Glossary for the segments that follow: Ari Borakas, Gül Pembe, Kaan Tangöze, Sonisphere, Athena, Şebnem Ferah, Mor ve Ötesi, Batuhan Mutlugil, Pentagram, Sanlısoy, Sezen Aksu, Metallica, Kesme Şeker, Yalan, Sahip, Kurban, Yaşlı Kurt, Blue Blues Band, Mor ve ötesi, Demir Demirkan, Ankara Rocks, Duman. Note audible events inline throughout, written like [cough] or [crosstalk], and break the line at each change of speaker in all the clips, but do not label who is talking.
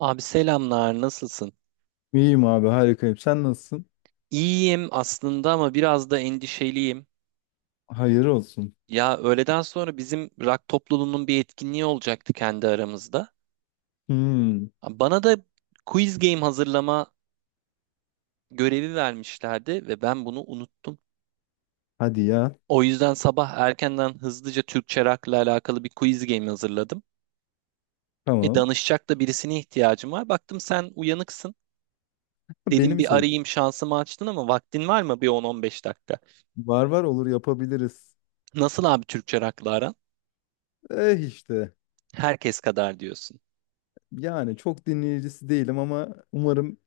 Abi selamlar, nasılsın?
İyiyim abi harikayım. Sen nasılsın?
İyiyim aslında ama biraz da endişeliyim.
Hayır olsun.
Ya öğleden sonra bizim rock topluluğunun bir etkinliği olacaktı kendi aramızda.
Hmm,
Bana da quiz game hazırlama görevi vermişlerdi ve ben bunu unuttum.
hadi ya.
O yüzden sabah erkenden hızlıca Türkçe rock'la alakalı bir quiz game hazırladım. E
Tamam.
danışacak da birisine ihtiyacım var. Baktım sen uyanıksın.
Beni
Dedim
mi
bir
sevdin?
arayayım şansımı açtın ama vaktin var mı bir 10-15 dakika?
Var, olur, yapabiliriz.
Nasıl abi Türkçe rock'la aran?
Eh işte.
Herkes kadar diyorsun.
Yani çok dinleyicisi değilim ama umarım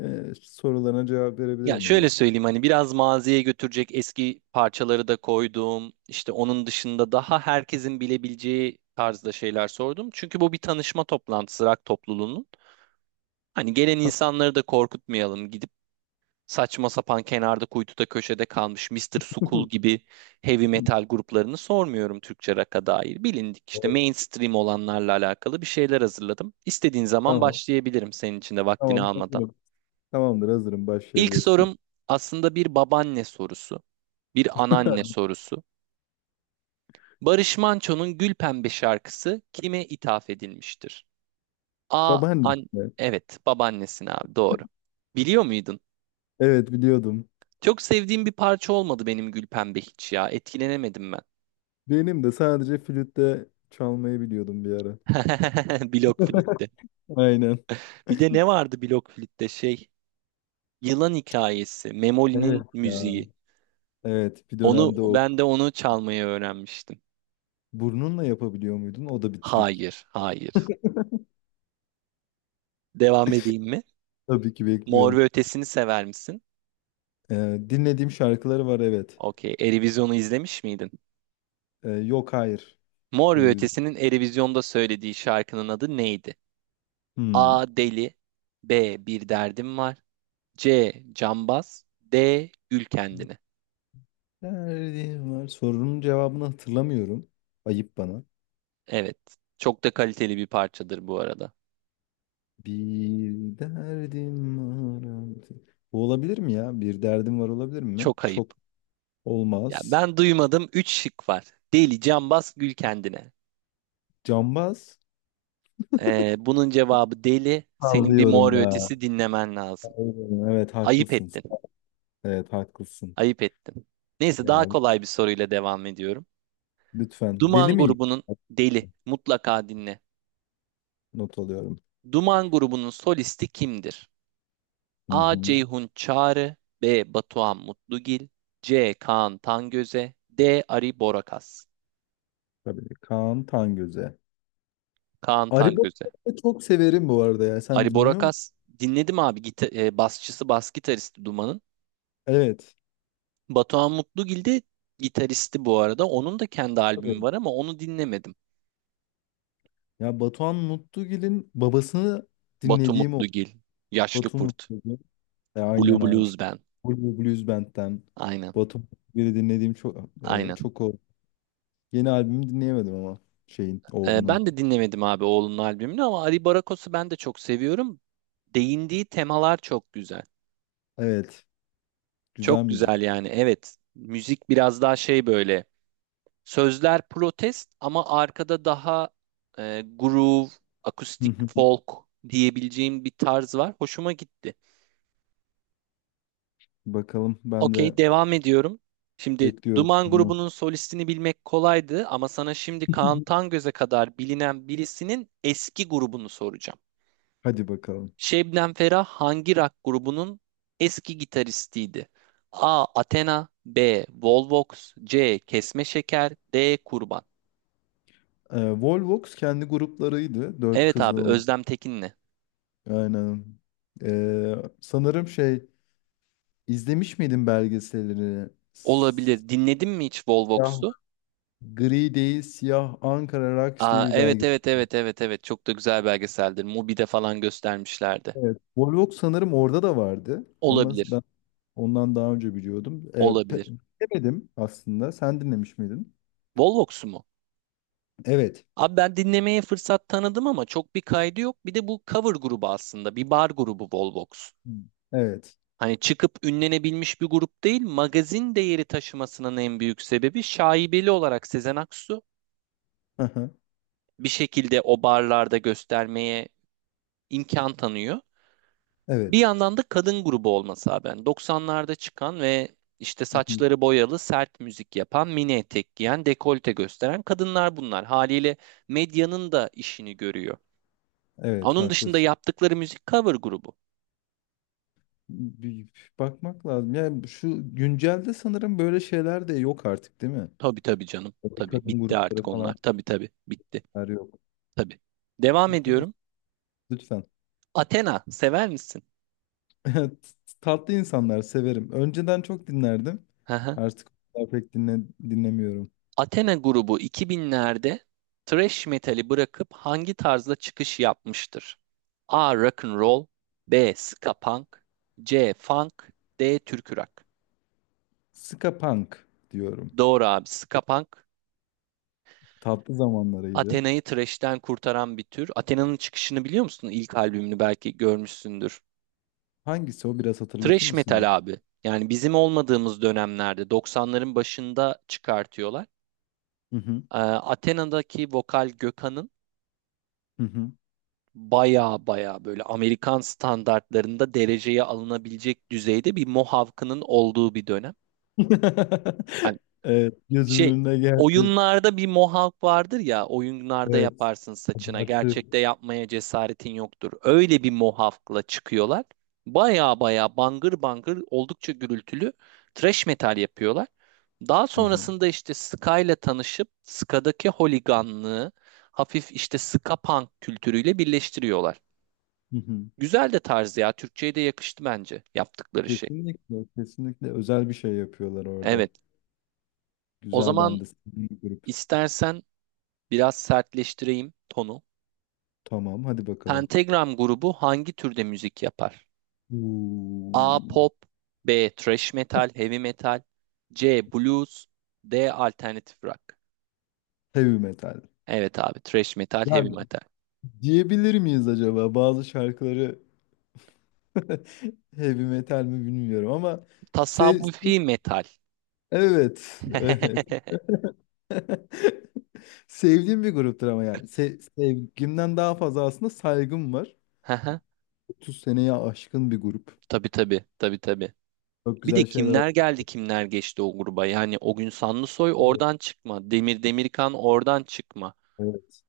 sorularına cevap
Ya
verebilirim ya.
şöyle söyleyeyim hani biraz maziye götürecek eski parçaları da koydum. İşte onun dışında daha herkesin bilebileceği tarzda şeyler sordum. Çünkü bu bir tanışma toplantısı rock topluluğunun. Hani gelen insanları da korkutmayalım. Gidip saçma sapan kenarda kuytuda köşede kalmış Mister Sukul gibi heavy metal
[laughs]
gruplarını sormuyorum Türkçe rock'a dair. Bilindik işte
Evet.
mainstream olanlarla alakalı bir şeyler hazırladım. İstediğin zaman
Tamam.
başlayabilirim senin için de vaktini
Tamam
almadan.
hazırım. Tamamdır hazırım
İlk
başlayabilirsin.
sorum aslında bir babaanne sorusu. Bir anneanne sorusu. Barış Manço'nun Gül Pembe şarkısı kime ithaf edilmiştir? A.
Babaanne.
Evet, babaannesine abi doğru. Biliyor muydun?
Evet biliyordum.
Çok sevdiğim bir parça olmadı benim Gül Pembe hiç ya. Etkilenemedim ben.
Benim de sadece flütte çalmayı biliyordum bir ara.
[laughs] Blok flütte.
Aynen.
Bir de ne vardı blok flütte şey? Yılan hikayesi.
Evet
Memoli'nin
ya.
müziği.
Evet bir
Onu
dönemde o.
ben de onu çalmayı öğrenmiştim.
Burnunla yapabiliyor muydun? O da bir trik.
Hayır, hayır. Devam edeyim mi?
Tabii ki
Mor
bekliyorum.
ve Ötesi'ni sever misin?
Dinlediğim şarkıları var evet.
Okey. Eurovision'u izlemiş miydin?
Yok hayır.
Mor ve
Bir-
Ötesi'nin Eurovision'da söylediği şarkının adı neydi?
Hmm.
A. Deli B. Bir derdim var C. Cambaz D. Gül kendine.
Derdim var. Sorunun cevabını hatırlamıyorum. Ayıp bana.
Evet. Çok da kaliteli bir parçadır bu arada.
Bir derdim var. Artık. Bu olabilir mi ya? Bir derdim var olabilir mi?
Çok ayıp.
Çok
Ya
olmaz.
ben duymadım. Üç şık var. Deli, Cambaz, Gül kendine.
Cambaz.
Bunun cevabı deli. Senin bir Mor
Sallıyorum
ve
ya.
Ötesi dinlemen lazım.
Aynen, evet
Ayıp
haklısın.
ettin.
Evet haklısın.
Ayıp ettin. Neyse daha
Ya
kolay bir soruyla devam ediyorum.
lütfen. Deli
Duman
miyim?
grubunun Deli mutlaka dinle.
Not alıyorum.
Duman grubunun solisti kimdir?
Hı
A.
hı.
Ceyhun Çağrı B. Batuhan Mutlugil C. Kaan Tangöze D. Ari Borakas.
Tabii. Kaan Tangöze.
Kaan Tangöze.
Arıbot'u çok severim bu arada ya. Sen
Ari
dinliyor musun?
Borakas dinledim abi basçısı bas gitaristi Duman'ın.
Evet.
Batuhan Mutlugil de gitaristi bu arada. Onun da kendi albümü
Tabii.
var ama onu dinlemedim.
Ya Batuhan Mutlugil'in babasını
Batu
dinlediğim o.
Mutlugil, Yaşlı
Batu
Kurt,
Mutlugil.
Blue
Aynen abi.
Blues
İşte
Band.
Blue Blues Band'den.
Aynen,
Batu Mutlugil'i dinlediğim çok
aynen.
çok o. Yeni albümü dinleyemedim ama şeyin oğlunun.
Ben de dinlemedim abi oğlunun albümünü ama Ari Barakos'u ben de çok seviyorum. Değindiği temalar çok güzel.
Evet. Güzel
Çok güzel
müzik.
yani evet. Müzik biraz daha şey böyle. Sözler protest ama arkada daha groove,
Hı
akustik
hı.
folk diyebileceğim bir tarz var. Hoşuma gitti.
Bakalım ben de
Okey devam ediyorum. Şimdi
bekliyorum
Duman
bunu.
grubunun solistini bilmek kolaydı ama sana şimdi Kaan
[laughs]
Tangöz'e kadar bilinen birisinin eski grubunu soracağım.
Hadi bakalım.
Şebnem Ferah hangi rock grubunun eski gitaristiydi? A. Athena B. Volvox C. Kesme Şeker D. Kurban.
Volvox kendi gruplarıydı. Dört
Evet abi
kızdan
Özlem Tekin'le.
aynen. Ee, sanırım şey izlemiş miydin belgeselini?
Olabilir. Dinledin mi hiç
Siyah,
Volvox'u?
gri değil siyah Ankara Rocks diye
Aa,
bir
evet
belgesel.
evet evet evet evet çok da güzel belgeseldir. Mubi'de falan göstermişlerdi.
Evet. Volvox sanırım orada da vardı. Ama
Olabilir.
ben ondan daha önce biliyordum.
Olabilir.
Dinlemedim aslında. Sen dinlemiş miydin?
Volvox'u mu?
Evet.
Abi ben dinlemeye fırsat tanıdım ama çok bir kaydı yok. Bir de bu cover grubu aslında. Bir bar grubu Volvox.
Hmm. Evet.
Hani çıkıp ünlenebilmiş bir grup değil, magazin değeri taşımasının en büyük sebebi şaibeli olarak Sezen Aksu
Aha,
bir şekilde o barlarda göstermeye imkan tanıyor. Bir
evet.
yandan da kadın grubu olması abi. Yani 90'larda çıkan ve işte
Hı hı.
saçları boyalı, sert müzik yapan, mini etek giyen, dekolte gösteren kadınlar bunlar. Haliyle medyanın da işini görüyor.
Evet,
Onun dışında
haklısın.
yaptıkları müzik cover grubu.
Bir bakmak lazım. Yani şu güncelde sanırım böyle şeyler de yok artık, değil mi?
Tabii tabii canım.
Böyle
Tabii
kadın
bitti
grupları
artık onlar.
falan.
Tabii tabii bitti.
Her yok.
Tabii. Devam
Evet,
ediyorum.
lütfen. [laughs]
Athena sever misin?
Tatlı insanlar severim. Önceden çok dinlerdim.
Hı hı.
Artık o kadar pek dinlemiyorum.
Athena grubu 2000'lerde thrash metali bırakıp hangi tarzda çıkış yapmıştır? A. Rock and roll, B. Ska punk, C. Funk, D. Türkü rock.
Ska punk diyorum.
Doğru abi. Ska punk
Tatlı zamanlarıydı.
Athena'yı thrash'ten kurtaran bir tür. Athena'nın çıkışını biliyor musun? İlk albümünü belki görmüşsündür.
Hangisi o? Biraz hatırlatır
Thrash
mısın
metal
bana?
abi. Yani bizim olmadığımız dönemlerde 90'ların başında çıkartıyorlar.
Hı hı.
Athena'daki vokal Gökhan'ın
Hı hı.
baya baya böyle Amerikan standartlarında dereceye alınabilecek düzeyde bir Mohawk'ının olduğu bir dönem. Hani
[laughs] Evet, gözümün
şey
önüne geldi.
oyunlarda bir Mohawk vardır ya oyunlarda
Evet.
yaparsın saçına
Abartı.
gerçekte yapmaya cesaretin yoktur. Öyle bir Mohawk'la çıkıyorlar. Baya baya bangır bangır oldukça gürültülü thrash metal yapıyorlar. Daha
Hı hı.
sonrasında işte Ska'yla tanışıp Ska'daki holiganlığı hafif işte Ska punk kültürüyle birleştiriyorlar.
Hı hı.
Güzel de tarzı ya. Türkçe'ye de yakıştı bence yaptıkları şey.
Kesinlikle, kesinlikle özel bir şey yapıyorlar orada.
Evet. O
Güzel,
zaman
ben de sevdiğim bir grup.
istersen biraz sertleştireyim tonu.
Tamam, hadi bakalım.
Pentagram grubu hangi türde müzik yapar? A.
Uuu.
Pop B. Thrash metal, heavy metal C. Blues D. Alternatif rock.
Heavy metal.
Evet abi. Thrash metal,
Ya
heavy metal.
diyebilir miyiz acaba bazı şarkıları [laughs] heavy metal mi bilmiyorum ama sev
Tasavvufi metal.
evet, evet.
[laughs]
[laughs] Sevdiğim bir gruptur ama yani sevgimden daha fazla aslında saygım var.
Haha.
30 seneye aşkın bir grup.
Tabii tabii. Tabii tabii.
Çok
Bir de
güzel şeyler
kimler
oldu.
geldi kimler geçti o gruba. Yani o gün Sanlısoy
Evet.
oradan çıkma. Demir Demirkan oradan çıkma.
Evet.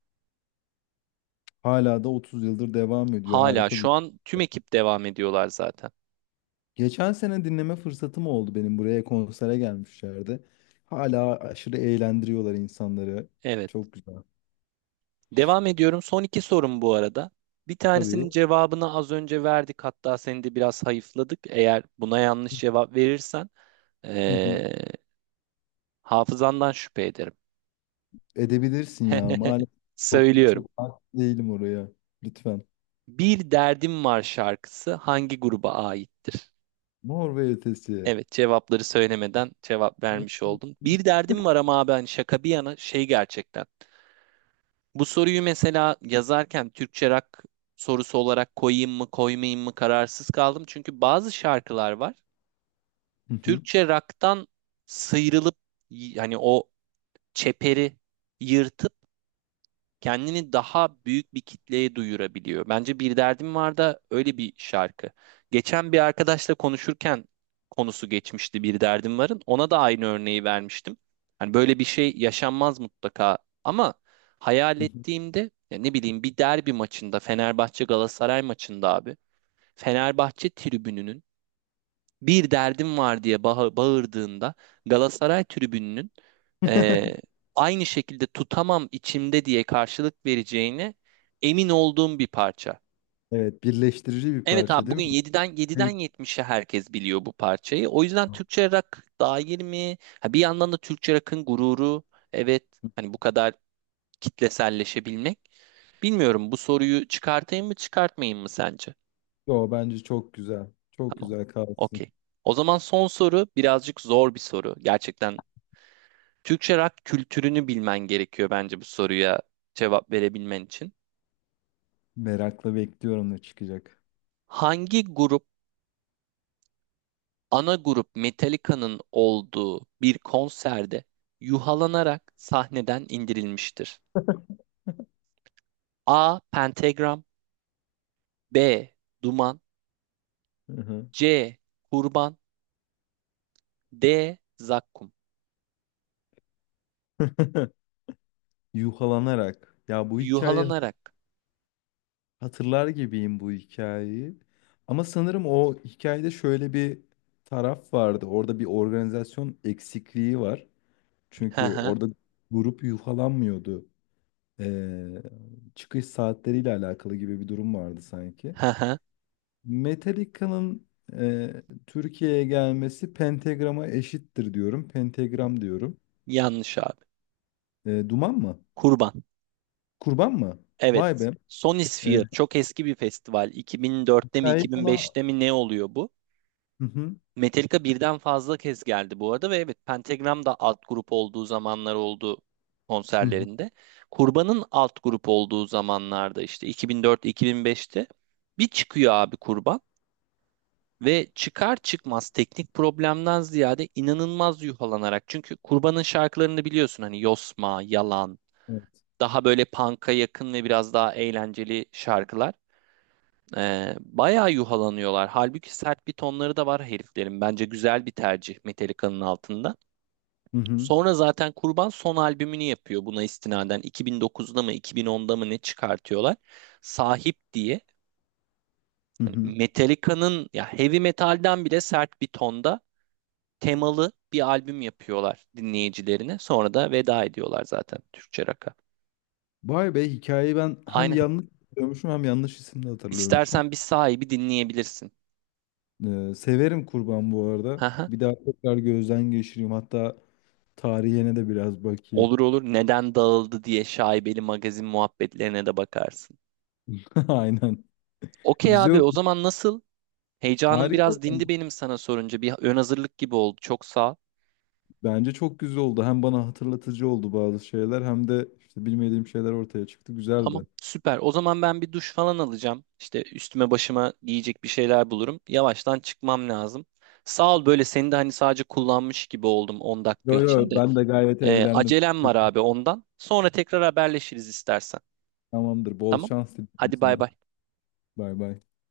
Hala da 30 yıldır devam ediyor.
Hala
Harika bir.
şu an tüm ekip devam ediyorlar zaten.
Geçen sene dinleme fırsatım oldu, benim buraya konsere gelmişlerdi. Hala aşırı eğlendiriyorlar insanları.
Evet.
Çok güzel.
Devam ediyorum. Son iki sorum bu arada. Bir tanesinin
Tabii.
cevabını az önce verdik. Hatta seni de biraz hayıfladık. Eğer buna yanlış cevap verirsen ee,
[laughs]
hafızandan şüphe ederim.
Edebilirsin ya.
[laughs]
Maalesef çok
Söylüyorum.
çok hakim değilim oraya. Lütfen.
Bir Derdim Var şarkısı hangi gruba aittir?
Mor ve ötesi.
Evet cevapları söylemeden cevap vermiş oldum. Bir derdim var ama abi hani şaka bir yana şey gerçekten. Bu soruyu mesela yazarken Türkçe rock sorusu olarak koyayım mı koymayayım mı kararsız kaldım. Çünkü bazı şarkılar var.
Hı hı,
Türkçe rock'tan sıyrılıp hani o çeperi yırtıp kendini daha büyük bir kitleye duyurabiliyor. Bence Bir Derdim Var da öyle bir şarkı. Geçen bir arkadaşla konuşurken konusu geçmişti Bir Derdim Var'ın. Ona da aynı örneği vermiştim. Hani böyle bir şey yaşanmaz mutlaka ama hayal
hı hı.
ettiğimde ya ne bileyim bir derbi maçında Fenerbahçe Galatasaray maçında abi Fenerbahçe tribününün bir derdim var diye bağırdığında Galatasaray tribününün eee,
[laughs]
aynı şekilde tutamam içimde diye karşılık vereceğine emin olduğum bir parça.
Evet, birleştirici bir
Evet
parça
abi
değil mi?
bugün yediden
Büyük.
yetmişe herkes biliyor bu parçayı. O yüzden Türkçe rock dair mi? Ha, bir yandan da Türkçe rock'ın gururu. Evet hani bu kadar kitleselleşebilmek. Bilmiyorum bu soruyu çıkartayım mı çıkartmayayım mı sence?
Yo, bence çok güzel. Çok
Tamam.
güzel kalsın.
Okey. O zaman son soru birazcık zor bir soru. Gerçekten Türkçe rock kültürünü bilmen gerekiyor bence bu soruya cevap verebilmen için.
Merakla bekliyorum ne çıkacak.
Hangi grup, ana grup Metallica'nın olduğu bir konserde yuhalanarak sahneden indirilmiştir? A. Pentagram B. Duman
Hı hı.
C. Kurban D. Zakkum.
[laughs] Yuhalanarak. Ya bu hikayeyi
Yuhalanarak.
hatırlar gibiyim bu hikayeyi. Ama sanırım o hikayede şöyle bir taraf vardı. Orada bir organizasyon eksikliği var.
Hı
Çünkü
hı,
orada grup yufalanmıyordu. Ee, çıkış saatleriyle alakalı gibi bir durum vardı sanki.
hı hı.
Metallica'nın Türkiye'ye gelmesi Pentagram'a eşittir diyorum. Pentagram diyorum.
Yanlış abi.
E, Duman mı?
Kurban.
Kurban mı? Vay
Evet.
be. E,
Sonisphere çok eski bir festival. 2004'te mi
hikayeyi bana...
2005'te mi ne oluyor bu?
Hı hı,
Metallica birden fazla kez geldi bu arada ve evet Pentagram da alt grup olduğu zamanlar oldu
hı hı,
konserlerinde. Kurban'ın alt grup olduğu zamanlarda işte 2004-2005'te bir çıkıyor abi Kurban ve çıkar çıkmaz teknik problemden ziyade inanılmaz yuhalanarak çünkü Kurban'ın şarkılarını biliyorsun hani Yosma, Yalan
evet.
daha böyle punk'a yakın ve biraz daha eğlenceli şarkılar. Bayağı yuhalanıyorlar. Halbuki sert bir tonları da var heriflerin. Bence güzel bir tercih Metallica'nın altında.
Hı hı,
Sonra zaten Kurban son albümünü yapıyor buna istinaden. 2009'da mı 2010'da mı ne çıkartıyorlar? Sahip diye.
hı
Hani
hı.
Metallica'nın ya heavy metalden bile sert bir tonda temalı bir albüm yapıyorlar dinleyicilerine. Sonra da veda ediyorlar zaten Türkçe rock'a.
Vay be, hikayeyi ben hem
Aynen.
yanlış hatırlıyormuşum hem yanlış isimle hatırlıyormuşum.
İstersen bir sahibi dinleyebilirsin.
E, severim kurban bu arada. Bir
[laughs]
daha tekrar gözden geçireyim. Hatta tarihine de biraz bakayım.
Olur olur neden dağıldı diye şaibeli magazin muhabbetlerine de bakarsın.
[laughs] Aynen.
Okey
Güzel
abi o
oldu.
zaman nasıl? Heyecanım
Harika.
biraz dindi benim sana sorunca. Bir ön hazırlık gibi oldu. Çok sağ ol.
Bence çok güzel oldu. Hem bana hatırlatıcı oldu bazı şeyler hem de işte bilmediğim şeyler ortaya çıktı.
Tamam
Güzeldi.
süper. O zaman ben bir duş falan alacağım. İşte üstüme başıma giyecek bir şeyler bulurum. Yavaştan çıkmam lazım. Sağ ol böyle seni de hani sadece kullanmış gibi oldum 10 dakika
Yo yo,
için de.
ben de gayet eğlendim.
Acelem var abi ondan. Sonra tekrar haberleşiriz istersen.
Tamamdır. Bol
Tamam?
şans diliyorum
Hadi bay
sana.
bay.
Bay bay.